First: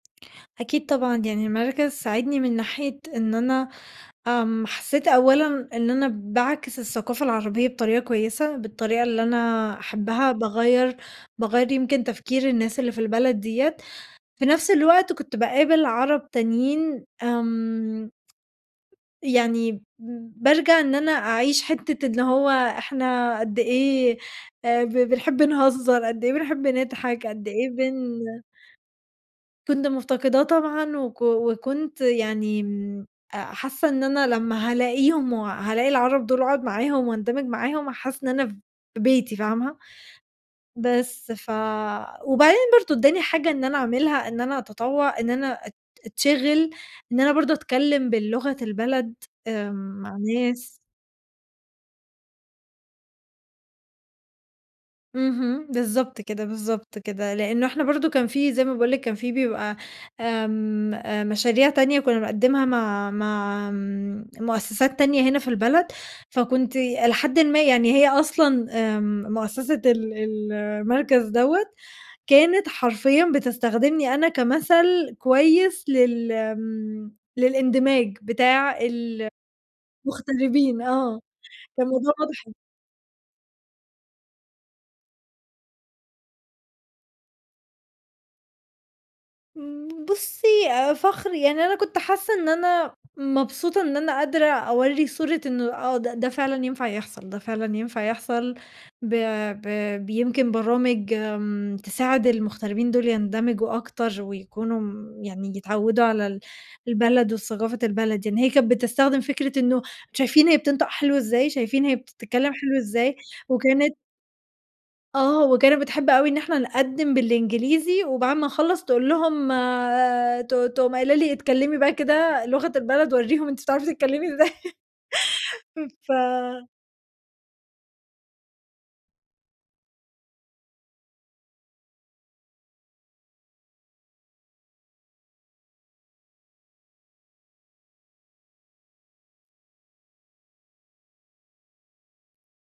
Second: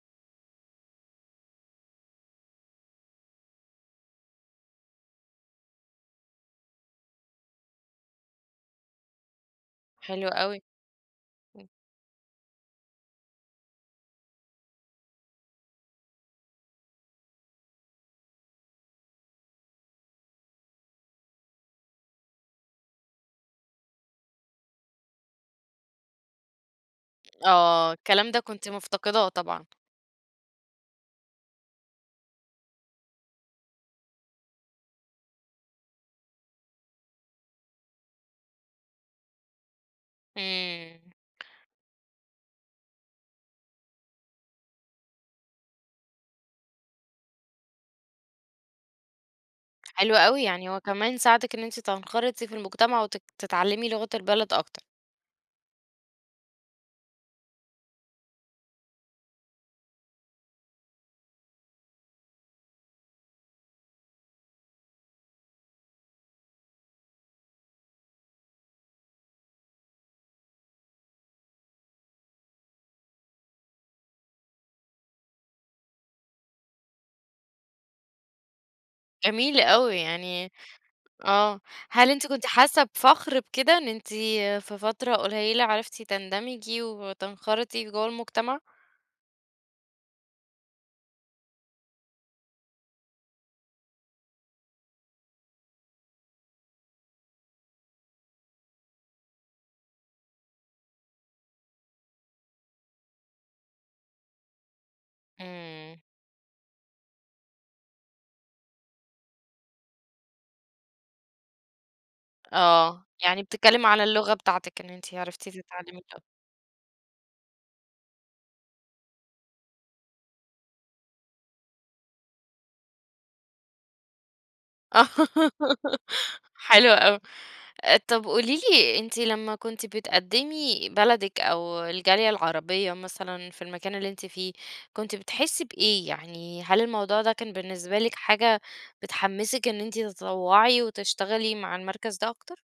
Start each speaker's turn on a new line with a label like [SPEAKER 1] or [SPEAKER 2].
[SPEAKER 1] أكيد طبعًا، يعني المركز ساعدني من ناحية إن أنا آمم، حسيت أولًا إن أنا باعكس الثقافة العربية بطريقة كويسة بالطريقة اللي أنا
[SPEAKER 2] حلو
[SPEAKER 1] أحبها،
[SPEAKER 2] أوي،
[SPEAKER 1] باغيَّر
[SPEAKER 2] امم.
[SPEAKER 1] باغيَّر يمكن تفكير الناس اللي في البلد ديّة، في نَفس الوقت كنت باقابل عرب تانيين آمم، يعني ب بارجع إن أنا أعيش حتة اللي هو إحنا قدّ إيه آآ، ب بنحب نهزر، قدّ إيه بنحب نضحك، قدّ إيه
[SPEAKER 2] آه،
[SPEAKER 1] بن
[SPEAKER 2] الكلام ده كنتِ مفتقداه طبعًا.
[SPEAKER 1] كنت مفتقداه طبعًا وك وكنت يعني امم، حاسة إن أنا لمّا هالاقيهم وهالاقي العرب دول واقعد معاهم واندمج معاهم هاحس إن أنا في بيتي، فاهمة؟
[SPEAKER 2] امم.
[SPEAKER 1] بس ف وبعدين برضو اداني حاجة إن أنا اعملها، إن أنا أتطوع إن أنا أت أتشغل إن أنا برضو أتكلم باللغة البلد آمم،
[SPEAKER 2] حلو
[SPEAKER 1] مع
[SPEAKER 2] أوي، يعني
[SPEAKER 1] ناس.
[SPEAKER 2] هو كمان ساعدِك إن أنتِ تنخرطي في المجتمع وتك تتعلمي لغة البلد أكتر.
[SPEAKER 1] اهم، بالضبط كده، بالضبط كده، لأنه إحنا برضو كان في زي ما باقول لِك كان في بيبقى آمم، مشاريع تانية كنا بنقدمها مع مع آمم، مؤسسات تانية هنا في البلد، فكنت إلى حدٍ ما يعني هي أصلًا آمم، مؤسسة ال ال المركز دوّة كانت حرفيًا بتستخدمني أنا كمثل كويس لل آمم، للإندماج بتاع ال
[SPEAKER 2] جميل أوي، يعني
[SPEAKER 1] المغتربين آه،
[SPEAKER 2] آه، هل
[SPEAKER 1] فالموضوع
[SPEAKER 2] أنتِ كنتِ
[SPEAKER 1] واضح
[SPEAKER 2] حاسة بفخر بكده إن أنتِ في فترة قليّلة عرفتِ تندمجي وتنخرطي جوّا المجتمع؟
[SPEAKER 1] امم بُصي آآ فخر، يعني أنا كنت حاسة إن أنا مبسوطة إن أنا قادرة أورّي صورة إنه آه ده ده فعلًا ينفع يحصل، ده فعلًا ينفع يحصل ب ب بيمكن برامج آمم، تساعد المغتربين دول يندمجوا أكتر ويكونوا يعني
[SPEAKER 2] امم.
[SPEAKER 1] يتعوّدوا على ال البلد وثقافة البلد، يعني هي كانت بتستخدم فكرة إنه شايفين هي بتنطق حلو إزاي، شايفين هي بتتكلم حلو
[SPEAKER 2] آه،
[SPEAKER 1] إزاي،
[SPEAKER 2] يعني بتتكلم
[SPEAKER 1] وكانت
[SPEAKER 2] على اللغة بتاعتِك إن أنتِ
[SPEAKER 1] آه،
[SPEAKER 2] عرفتِ
[SPEAKER 1] وكانت بتحب
[SPEAKER 2] تتعلميها.
[SPEAKER 1] أوي إن إحنا نقدّم بالإنجليزي وبعد ما نخلّص تقول لهم آآ، ت ت تقوم قايلة لي: "اتكلمي بقى كده لغة البلد وريهم أنتِ بتعرفي تتكلمي إزاي"
[SPEAKER 2] آه
[SPEAKER 1] امم ف
[SPEAKER 2] حلو أوي، آآ، طب قولي لي أنتِ لمّا كنتِ بتقدمي بلدِك أو الجالية العربية مثلًا في المكان اللي أنتِ فيه، كنتِ بتحسي بإيه، يعني هل الموضوع ده كان بالنسبة لِك حاجة بتحمّسِك إن أنتِ تتطوعي وتشتغلي مع المركز ده أكتر؟